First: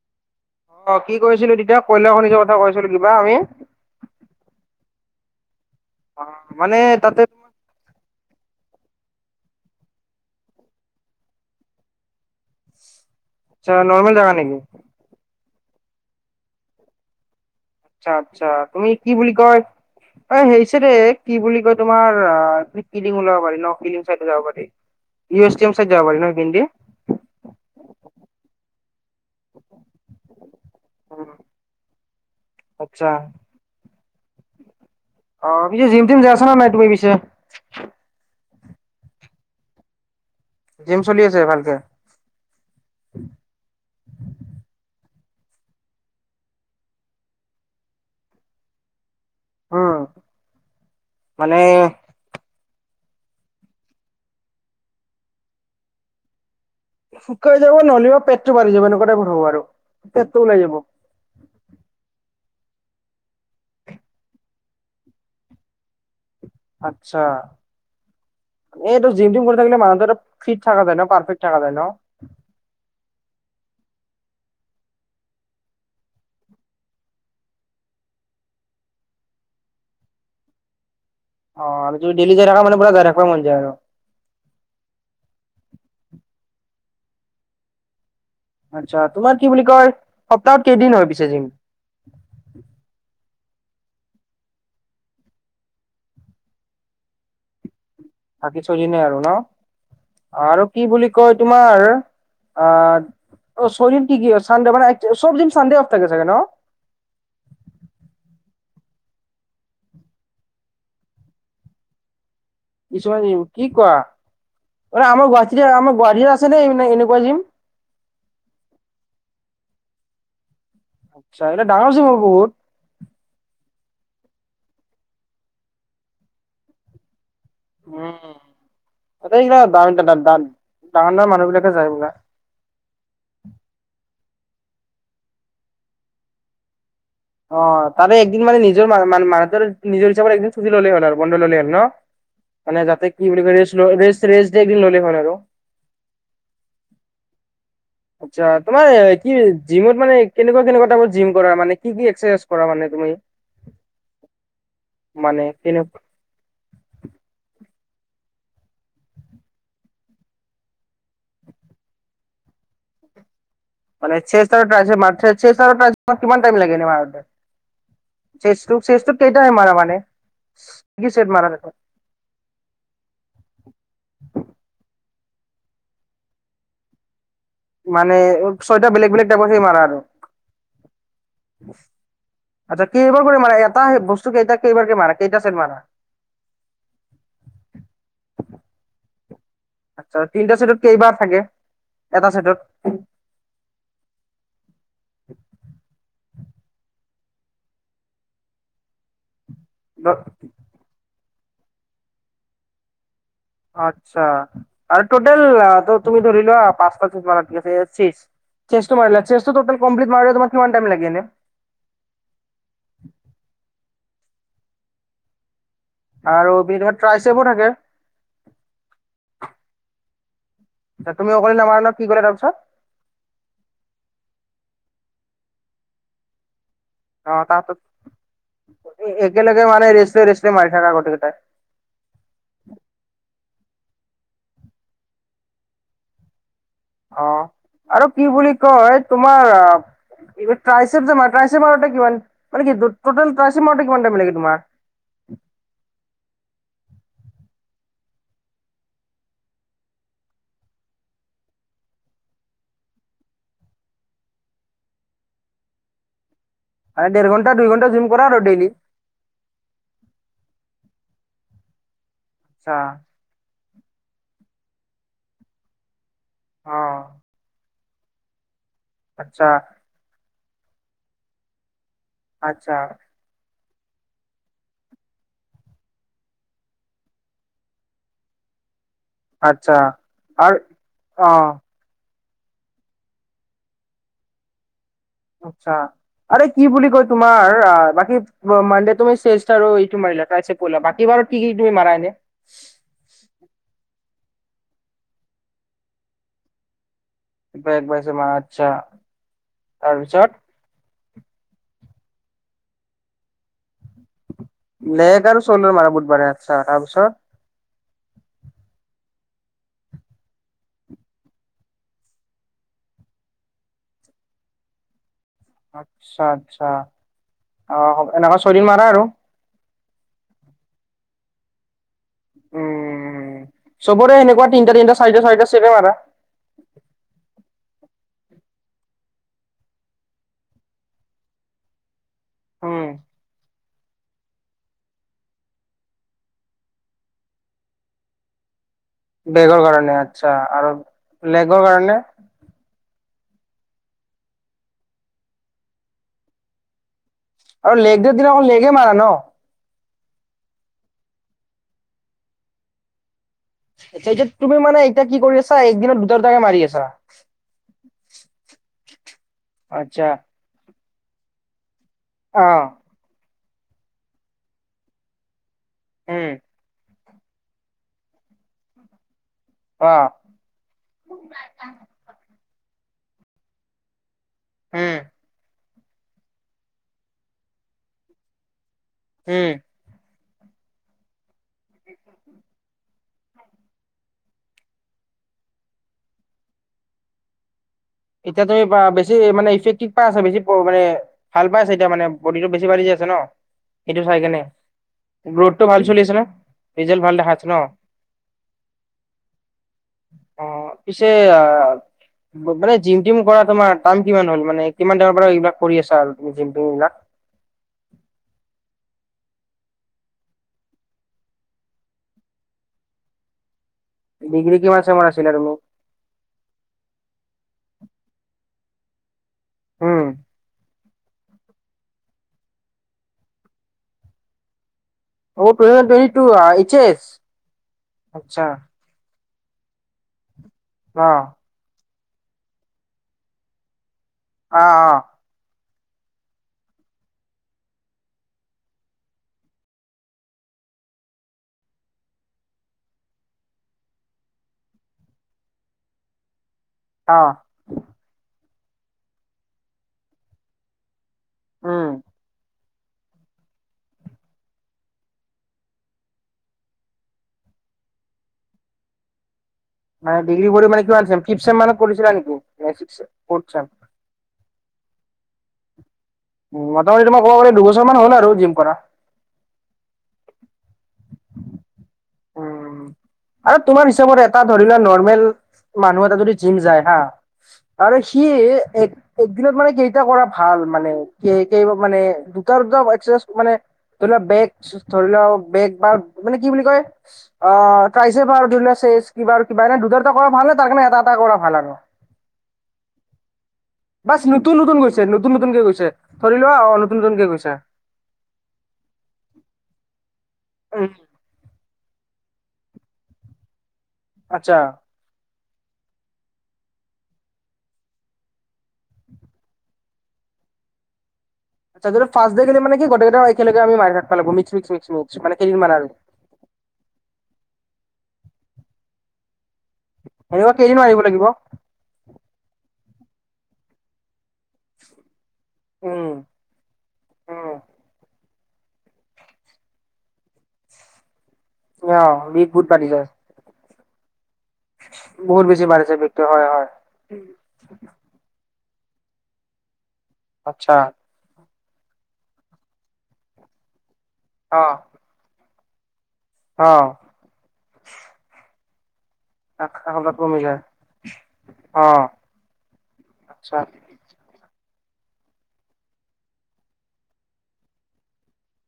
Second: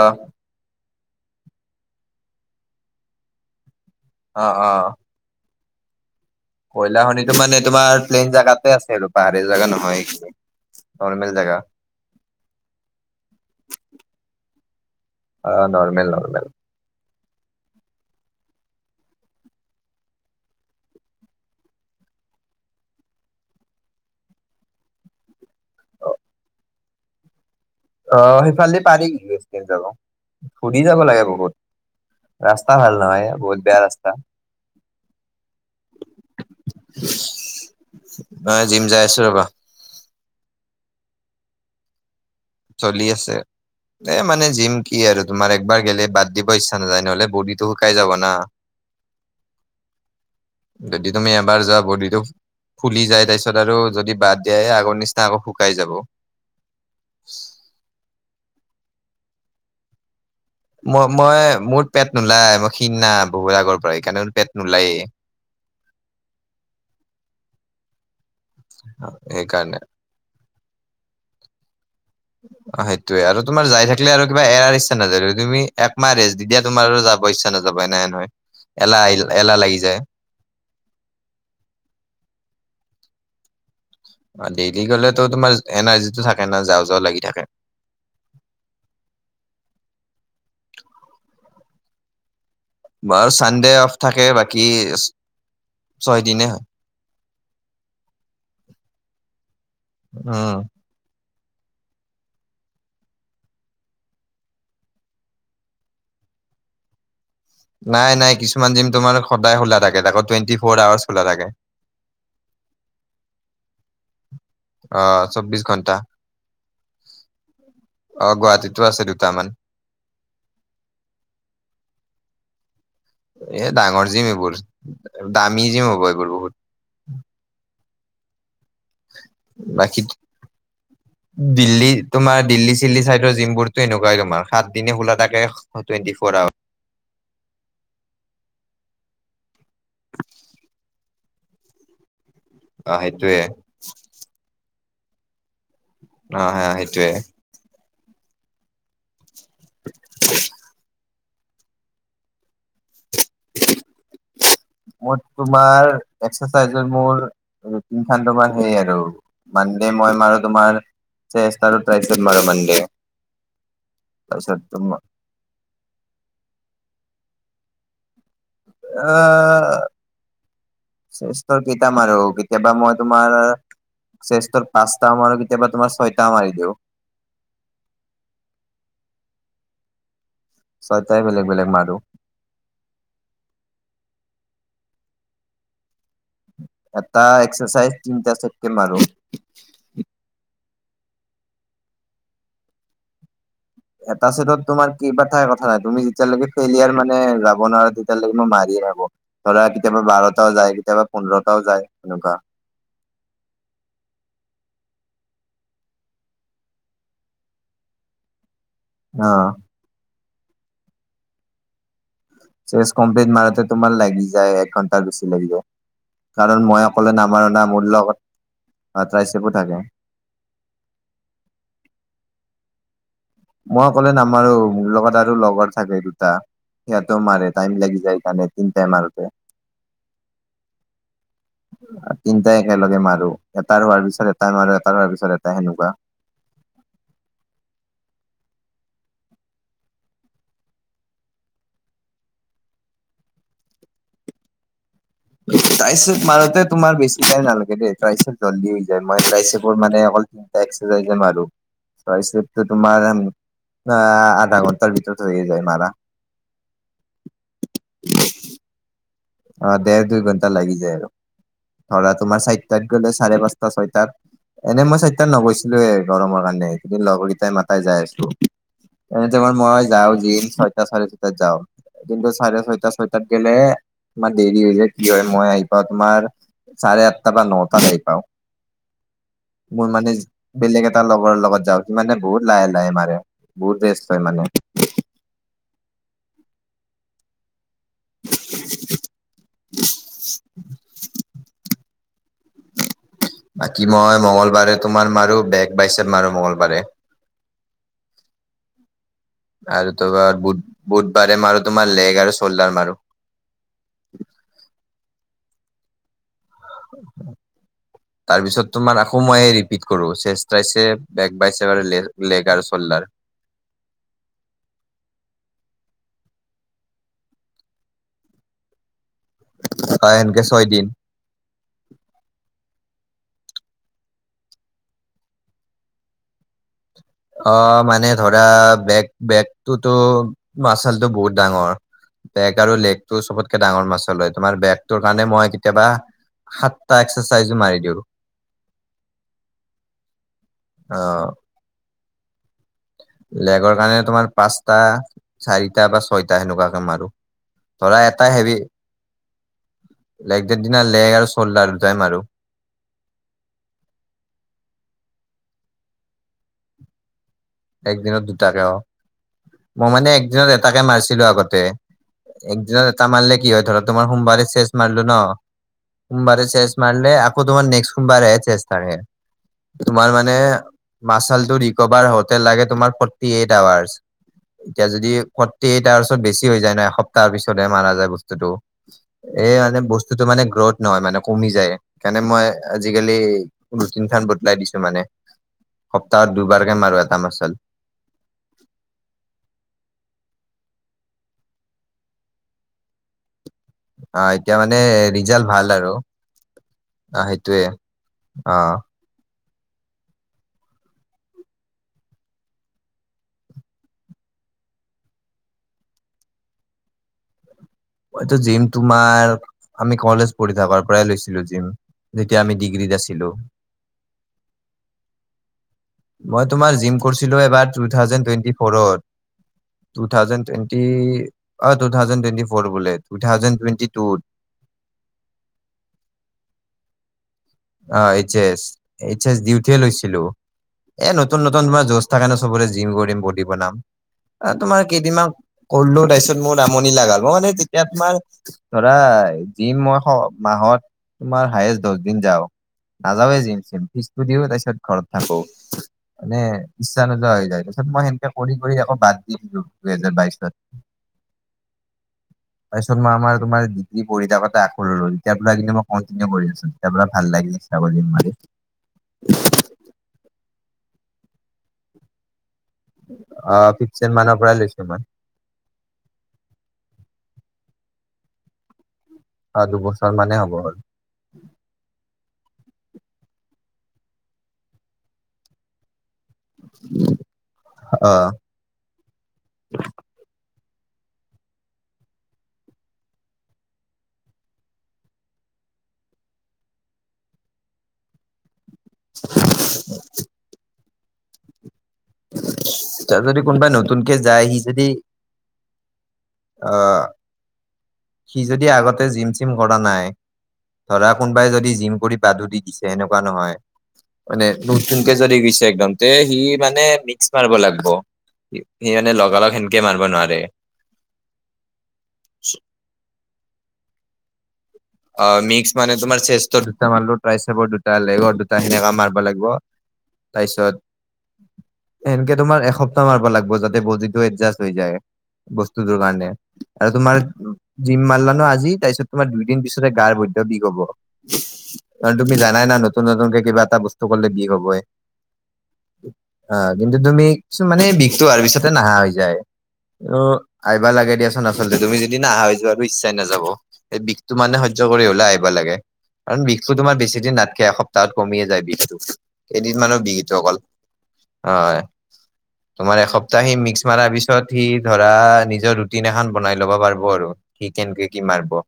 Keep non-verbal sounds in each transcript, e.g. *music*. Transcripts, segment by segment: আহ অ', কৈ আছিলো তেতিয়া কয়লাখনিৰ কথা কৈ আছিলো কিবা আমি অ', - অ', অ মানে তাতে কয়লাখনিটো মানে তোমাৰ প্লেইন জেগাতে আছে আৰু পাহাৰীয়া জেগা নহয় নৰ্মেল জেগা *inaudible* আচ্ছা নৰ্মেল জেগা নেকি? অ', নৰ্মেল-নৰ্মেল। আচ্ছা আচ্ছা তুমি কি বুলি কয় অ', হেৰি চাইডে কি বুলি কয় তোমাৰ কিলিং ওলাব পাৰি ন কিলিং চাইড যাব পাৰি। ইউ এছ টিয়াম চাইড যাব পাৰি ন সেইখিনি দি? অ', সেইফালে দি পাৰি ইউ এছ টিয়াম যাব ঘূৰি যাব লাগে বহুত। ৰাস্তা ভাল আচ্ছা নহয় এহ বহুত বেয়া ৰাস্তা। অ', পিছে জিম টিম যাই আছা না নাই তুমি পিছে? নাই জিম যাই আছো ৰবা। জিম চলি আছে ভালকে? চলি আছে এহ মানে জিম কি আৰু তোমাৰ একবাৰ গেলে বাদ দিব ইচ্ছা নাযায় নহ'লে বডীতো শুকাই যাব না উম যদি তুমি এবাৰ মানে যোৱা বিডিটোক ফুলি যায় তাৰপিছত আৰু যদি বাদ দিয়াই আগৰ নিচিনা আকৌ শুকাই যাব। শুকাই যাব নহলেবা পেটটো বাঢ়ি যাব এনেকুৱা টাইপৰ হব আৰু। পেটটো ওলাই যাব মই মই, মোৰ পেট নোলাই। খিন না বহুত আগৰ পৰাই, সেইকাৰণে পেট নোলায়েই। আতছা, এইটো জিম টীম কৰি সেইকাৰণে থাকিলে মানুহ *unintelligible* ফিট থাকা যাই ন, পাৰফেক থাকা যায় ন? অ', সেইটোয়ে আৰু তোমাৰ যাই থাকিলে আৰু কিবা এৰাৰ ইচ্ছা নাযায়, তুমি একমাহ ৰেষ্ট দি দিয়া তোমাৰ পস্যা নাযাব নাই নহয়, এলাহ আহ, এলাহ লাগি যায়। অ', আৰু ডেলি যাই থকা মানুহবোৰে *unintelligible* ডেইলি গলেতো তোমাৰ এনাৰ্জিটো থাকে না, যাও যাও লাগি থাকে। আচ্ছা, তোমাৰ কি বুলি কয়, সপ্তাহত কেইদিন হয় পিছে জিম? আৰু চানডে অফ থাকে, বাকী ছয় দিনে হয়। বাকী ছয় দিনে আৰু ন, উম আৰু কি বুলি কয় তোমাৰ আহ, ছদিন কি কি, চানডে মানে, সবদিন চানডে অফ থাকে চাকে ন? *inaudible* নাই নাই, কিছুমান জিম তোমাৰ সদায় খোলা থাকে, তাকো টুৱেণ্টি ফৰ আৱাৰছ খোলা থাকে। *inaudible* কিছুমান জিম, কি কোৱা? অ', আমাৰ চৌবিশ গুৱাহাটিতে, ঘন্টা আমাৰ গুৱাহাটিতে আছে নে এনেকুৱা জিম? অ', গুৱাহাটীতো আছে দুটামান। আচ্ছা, এটা ডাঙৰ জিম হব বহুত। এ, ডাঙৰ জিম এইবোৰ, দামী জিম হ'ব এইবোৰ বহুত। উম। *unintelligible* বাকী ডাঙৰ ডাঙৰ মানুহ বিলাকে দিল্লী যায় বিলা। তোমাৰ দিল্লী চিল্লী ছাইডৰ জিমবোৰটো এনেকুৱাই তোমাৰ, সাতদিনে খোলা থাকে টুৱেণ্টি ফ'ৰ আৱাৰ। অ', তাৰে একদিন মানে নিজৰ মানুহতৰ নিজৰ হিচাপত একদিন চুটি ললেই হ'ল আৰু বন্ধ ললে হ'ল ন। মানে অ যাতে কি সেইটোয়ে বুলি কয়, ৰেষ্ট, ৰেষ্ট ডে একদিন ল'লে হ আৰু অ', হা, সেইটোৱে। আচ্ছা, তোমাৰ কি জিমত মানে কেনেকুৱা কেনেকুৱা টাইপত জিম কৰা মানে, কি কি এক্সাৰচাইজ কৰা মানে তুমি? মোৰ মানে কেনে তোমাৰ এক্সাৰচাইজৰ মোৰ *unintelligible* তোমাৰ সেই আৰু মানডে মই মাৰো তোমাৰ চেষ্ট আৰু ট্ৰাইচেপ মাৰো মানডে। মানে চেষ্ট তাৰপিছত আৰু তোমাৰ ট্ৰাইচেপ মাৰা, চেষ্ট আৰু ট্ৰাইচেপ কিমান টাইম লাগে এনে মাৰোতে? চেষ্টটো চেষ্টটোত কেইটা মাৰা অ'। মানে? কি চেট মাৰা চেষ্ঠৰ কিতা মাৰো, কেতিয়াবা মই তোমাৰ চেষ্ঠৰ পাঁচ টা মাৰু আৰু কেতিয়াবা তোমাৰ ছয়টাও মাৰি দিওঁ। মানে ছয়টা বেলেগ বেলেগ টাইপৰ সেই মাৰা আৰু ছয়টাই বেলেগ বেলেগ মাৰো আচ্ছা, কেইবাৰ কৰি মাৰা, এটা বস্তু কেইটা কেইবাৰকে মাৰা, কেইটা চেট মাৰা? এটা এক্সাৰচাইজ তিনটা চেটকে মাৰো আচ্ছা, তিনটা চেইটত কেইবাৰ থাকে, এটা চাইটত এটা সেটত তোমাৰ কেইবাৰ থাকে কথা নাই তুমি তেতিয়ালৈকে ফেলিয়াৰ মানে যাব নোৱাৰা, তেতিয়ালৈকে মই মাৰিয়ে থাকো। ধৰা কেতিয়াবা বাৰটাও যায়, কেতিয়াবা পোন্ধৰটাও যায় এনেকুৱা। আচ্ছা আৰু টোটেলত তুমি ধৰিলোৱা পাঁচ পাঁচ *unintelligible* চেছটো মাৰিলা, অ চেছটো টোটেল কমপ্লিট মাৰিলে কিমান টাইম লাগে এনে চেছ কমপ্লিট মাৰোতে তোমাৰ লাগি যায়, এক ঘণ্টাৰ বেছি লাগি যায়। আৰু কাৰণ মই অকলে ট্ৰাইচেপো নামাৰো না, থাকে মোৰ লগত ট্ৰাইচেপো থাকে। ত তুমি অকলি নামাৰা ন, কি ক'লা তাৰপিছত? মই অকলে নামাৰো, মোৰ লগত আৰু লগৰ থাকে দুটা। সেয়াতো অ মাৰে, টাইম তাহাঁতক লাগি যায় হেকাৰণে তিনিটাই মাৰোতে। একেলগে মানে ৰেচলে ৰেচলে মাৰি থাকা গোটেই কেইটাই তিনিটাই একেলগে মাৰো এটাৰ হোৱাৰ পিছত এটাই মৰো এটাৰ হোৱাৰ পিছত এটাই সেনেকুৱা অ আৰু কি বুলি কয় তোমাৰ ট্ৰাইচেপ যে মাৰা ট্ৰাইচেপ মাৰোতে কিমান মানে কি টু টোটেল ট্ৰাইচেপ মাৰোতে কিমান টাইম লাগে তোমাৰ ট্ৰাইছেপ মাৰতে তোমাৰ বেছি টাইম নালাগে দেই ট্ৰাইছেপ জল্দি হৈ যায় ট্ৰাইছেপৰ মই তিনিটা এক্সাইজে মাৰো ট্ৰাইছেপটো তোমাৰ আধা ঘণ্টাৰ ভিতৰত হৈয়ে যায় মাৰা দেৰ ঘণ্টা দুই ঘণ্টা জিম কৰা আৰু ডেইলি অ দেৰ দুই ঘণ্টা লাগি যায় আৰু ধৰা তোমাৰ চাৰিটাত গলে আচ্ছা চাৰে পাঁচ ছয়টাত এনে মই ছয়টাত ন গৈছিলোয়ে গৰমৰ কাৰণে অ কিন্তু লগৰকেইটাই মাত তাই যাই আছোঁ এনে ত আচ্ছা মই যাও জিম ছয়টা চাৰে ছয়টাত যাও এদিনটো চাৰে আচ্ছা ছয়টা ছয়টাত গেলে ইমান দেৰি হৈ যায় কি হয় মই আহি পাওঁ তোমাৰ চাৰে আঠটা বা নটাত আহি পাওঁ আচ্ছা মোৰ মানে আৰু বেলেগ এটা লগৰ অ লগত যাওঁ সি মানে বহুত লাহে লাহে মাৰে বহুত ৰেষ্ট লয় মানে আচ্ছা আৰে কি বুলি কয় তোমাৰ আ বাকী মানডেত তুমি চেল ষ্টাৰ এইটো মাৰিলা ট্ৰাই চেপ কৰিলা বাকি বাৰত কি কি তুমি মাৰা এনে বাকী মঙ্গলবাৰে তোমাৰ মাৰো বেগ বাইছেপ মাৰো মঙগলবাৰে বেক বেক বাইচাপ মৰা আচ্ছা আৰু তাৰপিছত তোমাৰ বুধ বুধবাৰে মাৰো তোমাৰ লেগ আৰু চল্ডাৰ মাৰো লেগ আৰু চ'ল্ডাৰ মাৰা বুধবাৰে আচ্ছা তাৰপিছত তাৰপিছত তোমাৰ কোমায়ে ৰিপিট কৰোঁ চেষ্ট টাইছে, বেক বাইছেভ আৰু লেগ আৰু চল্ডাৰ। *inaudible* আচ্ছা-আচ্ছা অ, এনেকুৱা চৰি মাৰা আৰু? অ, এনকে ছয় দিন। উমচবৰে সেনেকুৱা তিনটা তিনটা- চাৰিটা চাৰিটা চেপে মাৰা? অ, মানে ধৰা বেক -বেকটোতো আচলতেওঁ বহুত ডাঙৰ বেগ আৰু উম লেগটো চবতকে ডাঙৰ মাছল হয় তোমাৰ বেগটোৰ কাৰণে মই কেতিয়াবা সাতটা এক্সাৰচাইজো মাৰি দিওঁ। বেগৰ কাৰণে আচ্ছা আৰু অ লেগৰ কাৰণে? লেগৰ কাৰণে তোমাৰ পাঁচটা, চাৰিটা বা ছয়টা সেনেকুৱাকে মাৰো। আৰু ধৰা লেগ দে এটা দিনাখন হেভি লেগে মাৰা ন? লেগ ডে দিনা লেগ আৰু চল্ডাৰ দুটাই মাৰো। আচ্ছা এইটোত তুমি মানে এতিয়া কি কৰি আছা একদিনত দুটা- দুটাকে মাৰি আছা? একদিনত দুটাকে অ, মই মানে আচ্ছা একদিনত এটাকে মাৰছিলো আগতে অ একদিনত এটা মাৰিলে কি হয় ধৰা তোমাৰ সোমবাৰে চেছ মাৰিলো ন' উম সোমবাৰে চেছ মাৰলে আকৌ তোমাৰ নেক্সট সোমবাৰে চেছ থাকে। অ তোমাৰ মানে মাচালটো ৰিকভাৰ হওঁ তে লাগে তোমাৰ ফৰ্টি এইট আৱাৰচ এতিয়া উম, যদি ফট ফৰ্টী এইট আৱাৰ্চত বেছি হৈ যায় ন' এসপ্তাহৰ পিছতহে মাৰা যায় বস্তুটো উম, এই মানে বস্তু বস্তুটো মানে গ্ৰথ নহয় মানে কমি যায় সেইকাৰণে মই আজি আজিকালি ৰুটিন খান বদলাই দিছো মানে সপ্তাহত দুবাৰকে মাৰা। তা মাছাল। এতিয়া তুমি বেছি মানে ইফেক্টিভ পাই আছা বেছি মানে ভাল পাই আছে এতিয়া মানে বডিটো বেছি বাঢি যি আছে ন। এইটো অ চাইকাৰনে এতিয়া মানে ৰিজাল্ট গ্ৰোথটো ভাল আৰু চলি আছে ন ৰিজাল্ট ভাল দেখাছে ন। অঁ। *unintelligible* অ পিছে আহ মানে- জিম -টিম কৰা তোমাৰ টাইম কিমান হ'ল মানে কিমান টাইমৰ পৰা এইবিলাক কৰি আছা আৰু তুমি জিম টীম বিলাক। এইটো জিম তোমাৰ আমি কলেজ পঢ়ি থকাৰ পৰাই লৈছিলো জিম। যেতিয়া আমি ডিগ্ৰীত আছিলো। ডিগ্ৰী কিমান চেমৰ আছিলা তুমি? *unintelligible* মই তোমাৰ জিম কৰিছিলো এবাৰ টো থাওচেণ্ড টুৱেন্টি ফৌৰত উম, টো থাউজেণ্ড টুৱেন্টি অ টো থাউজেণ্ড টুৱেন্তি ফৌৰ বোলে টু থাউজেণ্ড টুৱেণ্টি টুত। অ', *unintelligible* এইচ এছ। অ', এইচ আচ্ছা এছ দিওতেহে লৈছিলো অ এ নতুন নতুন তোমাৰ জচ *unintelligible* কাৰণে চবৰে জিম কৰিম বডি বনাম অ তোমাৰ কেইদিনমান ক'লো তাৰপিছত মোৰ আমনি লাগাল মই মানে তেতিয়া তোমাৰ ধৰা জিম মই অ', তোমাৰ হায়েষ্ট দচ দিন যাও। নাযাৱে জিম চিম ফিজটো দিও তাৰিত ঘৰত থাকো এনে। ইচ্ছা অ অ নোযোৱা হৈ যায় তাৰপিছত মই সেনেকে কৰি- কৰি আকৌ বাদ দি দিছো দুহেজাৰ বাইচত। উম তাৰপিছত মই আমাৰ তোমাৰ ই পঢ়ি থাকোঁতে *unintelligible* কনটিনিউ কৰি আছো *unintelligible* *unintelligible* *unintelligible* মানে কিমান ছেম ফিফট ছেম মানত কৰিছিলা নেকি। নে ছিক্স ফ'ৰ্থ চেম? অ', ফিফ্টছেম মানৰ পৰাই লৈছিলোঁ মই। উম, মোটামুটি তোমাৰ ক'ব গ'লে দুবছৰ মান হ'ল আৰু জিম কৰা। অ' দুবছৰ মানেই হ'ব হ'ল। উম আৰু তোমাৰ হিচাপত এটা ধৰি লোৱা নৰ্মেল মানুহে যদি জিম যায় হা আৰু অ সি এ এক একদিনত মানে কেইটা কৰা ভাল। মানে সেই কেই মানে দুটা- দুটা একচাইজ মানে ধৰি লোৱা বেগ ধৰি লোৱা বেগ বা মানে কি বুলি কয় অ', তাৰপিছত আৰু ধৰিলোৱা *unintelligible* কিবা দুটা- দুটা কৰা ভাল ন তাৰ কাৰণে এটা-এটা কৰা ভাল আৰু। *inaudible* তাত যদি কোনোবাই নতুনকে বাচ যায় নতুন সি নতুন যদি গৈছে নতুন নতুনকে গৈছে ধৰি লোৱা আ অ নতুন নতুনকে গৈছে সি যদি আগতে জিম চিম কৰা নাই উম ধৰা কোনোবাই যদি জিম কৰি বাদু দি দিছে এনেকুৱা নহয় মানে আচ্ছা নতুনকে যদি গেইছে একদম তে সি মানে মিক্স মাৰব লাগিব। সি মানে লগালগ সেনকে মাৰিব নোৱাৰে। তাতে টো ফাৰ্ষ্ট ডে যদি মানে কি গোটেই কেইটা একেলগে আমি মাৰি থাকবা লাগব মিক্স *unintelligible* অ', মিক্স কেইদিনমান আৰু মানে তোমাৰ চেষ্টৰ দুটা মাৰলো, ট্ৰাইচেপৰ দুটা, লেগৰ দুটা সেনেকা মাৰবা লাগিব। এনেকুৱা তাৰপিছত কেইদিন মাৰিব লাগিব? এনকে তোমাৰ এসপ্তাহ মাৰিবা লাগিব যাতে বডি টো এডজাষ্ট হৈ যায় বস্তুটোৰ উম। কাৰণে আৰু তোমাৰ উম, জিম মাৰলা আজি তাৰ পিছত তোমাৰ দুইদিন পিছতে গাৰ বৈদ্য বিষ হ'ব। অ কাৰণ তুমি বিষ জানাই বহুত না বাঢ়ি নতুন যায়, নতুনকে কিবা এটা বচ বিষ হ'বয়ে বহুত বেছি বাঢ়িছে বিষটো হয় হয়। অ' কিন্তু তুমি কিছু মানে বিষটো আহাৰ পিছত নাহা হৈ যায় ত' আচ্ছা, আইবা লাগে দিয়াচোন আ তুমি যদি নাহা হৈ যোৱা আৰু ইচ্ছাই নাযাব সেই বিষটো মানে অ আহিবা লাগে কাৰণ অ বিষটো তোমাৰ বেছি দিন নাথকে এসপ্তাহত কমিয়ে যায় বিষটো। কেইদিনমানৰ এসপ্তাহত বিষ এটো কমি অকল, যায়, হয়। অ তোমাৰ এসপ্তাহ সেই আচ্ছা। মিক্স মাৰা পিছত উঠি ধৰা নিজৰ ৰুটিন এখন বনাই ল'ব পাৰিব আৰু কি কেনেকে কি মাৰব। *inaudible*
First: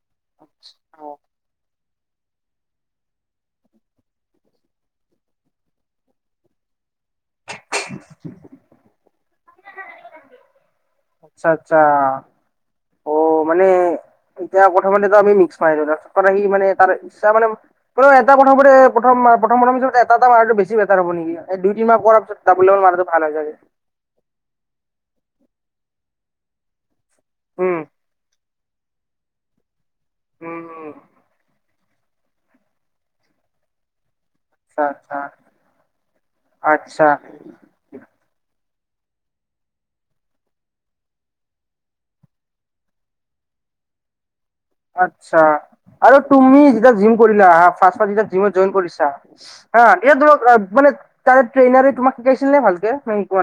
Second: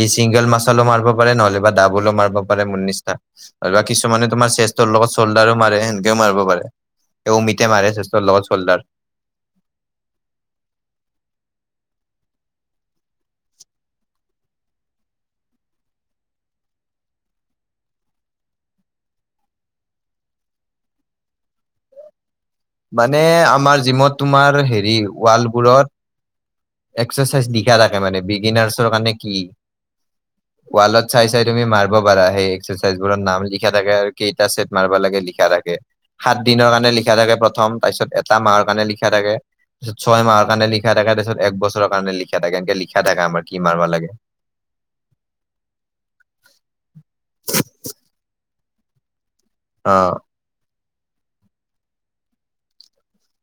ই চিংগল মাছালা মাৰিব পাৰে নহ'লে বা ডাবলো মাৰিব পাৰে মোৰ নিচিনা কিছুমানে তোমাৰ চেষ্টৰ লগত চল্ডাৰো মাৰে সেনেকেও মাৰিব পাৰে। ত' অমিতে মাৰে ছেষ্টৰ লগত চলডাৰ। আচ্ছা- আচ্ছা অ', মানে এতিয়া প্ৰথমতেটো আমি মিক্স মাৰিলো তাৰপিছত আহি মানে তাৰ ইচ্ছা মানে এটা কথামানে প্ৰথম প্ৰথমৰ পিছ এটা মাৰাটো বেছি বেটাৰ হ'ব নেকি দুই তিনমাহ কৰাৰ পিছ মানে আমাৰ জিমত তোমাৰ হেৰি ৱালবোৰত এক্সাৰচাইজ দীঘা উম, থাকে মানে বিগিনাৰছৰ কাৰণে কি। উম, উম ৱালত চাই, চাই তুমি মাৰিব পাৰা সেই এক্সাৰচাইজ বোৰৰ নাম লিখা থাকে আৰু। কেইটা চেট আচ্ছা মাৰিব আচ্ছা। লাগে লিখা থাকে সাত দিনৰ কাৰণে আচ্ছা লিখা থাকে প্ৰথম তাৰপিছত এটা মাহৰ কাৰণে লিখা থাকে তাৰিছ ছয় মাহৰ কাৰে লিখ থে তাৰিছত *inaudible* এক বছৰৰ কাৰণে লিখা থাকে, এনকে লিখা থাকে আমাৰ কি মাৰবা লাগে। আচ্ছা আৰু তুমি কেতিয়া জিম কৰিলা, জিমত জইন কৰিছা *inaudible* হা অ এ ধৰ মানে *inaudible* তাৰে ট্ৰেইনাৰে তোমাক শিকাইছিল নে ভালকে মক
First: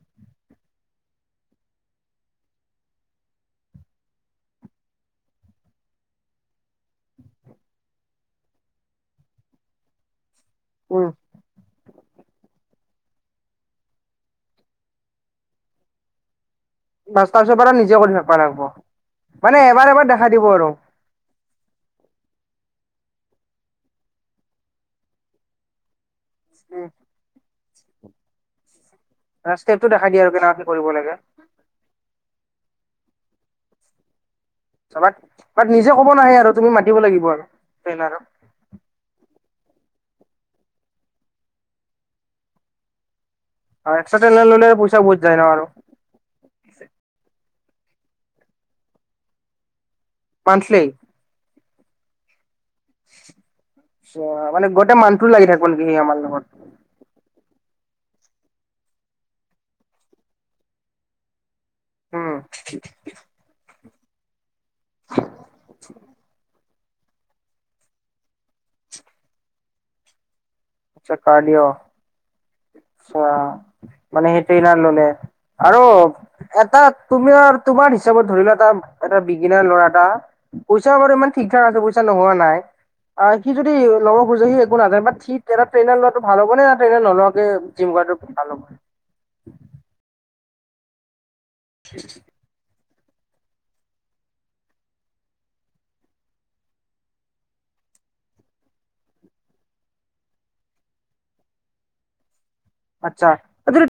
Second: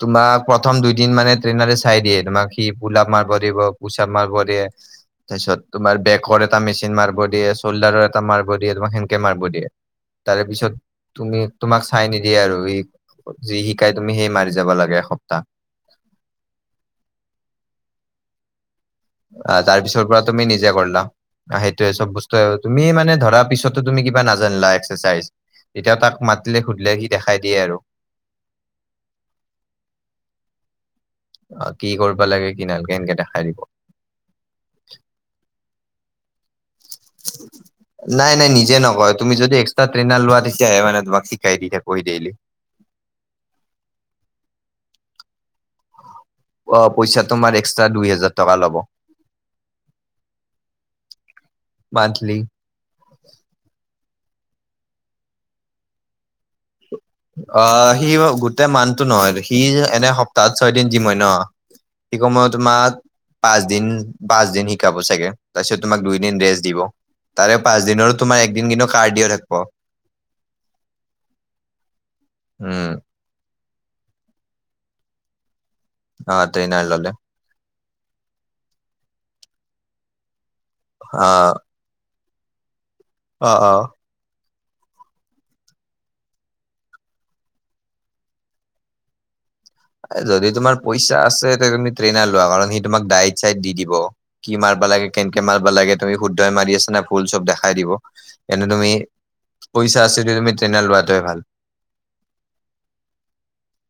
তোমাক প্ৰথম দুইদিন মানে ট্ৰেইনতে চাই দিয়ে তোমাক সি পোলাপ মাৰিব দিব পোচা মাৰিব দিব। তাৰ পিছত তোমাৰ বেকৰ এটা মেচিন মাৰিব দিয়ে, চ'ল্ডাৰৰ এটা মাৰিব দিয়ে, তোমাক সেনকে মাৰিব দিয়ে। তাৰে পিছত উম তুমি তোমাক চাই নিদিয়ে আৰু যি শিকাই তুমি সেই মাৰি যাব লাগে এসপ্তাহ। বা তাৰপিছৰ পৰা নিজে কৰি থাকিবা লাগিব। অ', তাৰ পিছৰ পৰা তুমি নিজে কৰলা সেইটোৱে চব বস্তু তুমি মানে ধ কৰাৰ পিছতো তুমি কিবা নাজানিলা এক্সাৰচাইজ, তেতিয়া তাক মাতিলে সুধিলে সি দেখাই দিয়ে আৰু। ষ্টেপটো দেখাই দিয়ে আৰু কেনেকে কৰিব লাগে। দিনালকে এনকে দেখাই দিব। তাত', তাত', নিজে কব নাহে আৰু। তুমি মাতিব লাগিব আৰু ট্ৰেইনাৰক নাই নাই, নিজে নকয়। তুমি যদি, এক্সট্ৰা ট্ৰেইনাৰ লোৱা তেতিয়াহে মানে তোমাক শিকাই *unintelligible* ডেইলী। এক্সট্ৰা ট্ৰেইনাৰ ললে পইচা বহুত যায় ন আৰু। অহ' পইচা তোমাৰ এক্সট্ৰা দুই হাজাৰ টকা ল'ব। মন্থলি। মান্থলি। অ' মানে গোটেই মান্থটো লাগি থাকিব নেকি সি আমাৰ লগত। অ' সি গোটেই মান্থটো নহয়, সি এনে সপ্তাহত ছয়দিন জিম হয় ন। সি উম কমেও তোমাৰ পাঁচদিন-পাঁচ দিন সি শিকাব চাগে, তাৰপিছত তোমাক দুইদিন ৰেষ্ট দিব। তাৰে পাঁচদিনৰো তোমাৰ একদিন কিন্তু কাৰ্ডিঅ থাকিব। আচ্ছা কাৰ্ডিঅ। উম আচ্ছা মানে সেই ট্ৰেইনাৰ ললে। আৰু অ এটা ট্ৰেইনাৰ ললে তুমি আৰু তোমাৰ হিচাপত ধৰি লোৱা এটা এটা বিগিনাৰ ল'ৰা এটা। *unintelligible* অ আছে পইচা নোহোৱা নাই আহ সি অ যদি অ ল'ব খোজে সি ট্ৰেইনাৰ লোৱাটো ভাল হব নে? ট্ৰেইনাৰ নোলোৱা জিম গাৰ্ডৰ ভাল হব। যদি তোমাৰ পইচা আছে, তেতিয়া তুমি ট্ৰেইনাৰ লোৱা। কাৰণ সি তোমাক ডাইট-চাইড দি দিব কি মাৰবা লাগে কেনেকে মাৰবা লাগে তুমি শুদ্ধই মাৰি আছা না ভুল চব দেখাই দিব। এনে তুমি পইচা আছে যদি তুমি ট্ৰেইনাৰ লোৱাটোৱে ভাল। আচ্ছা যদি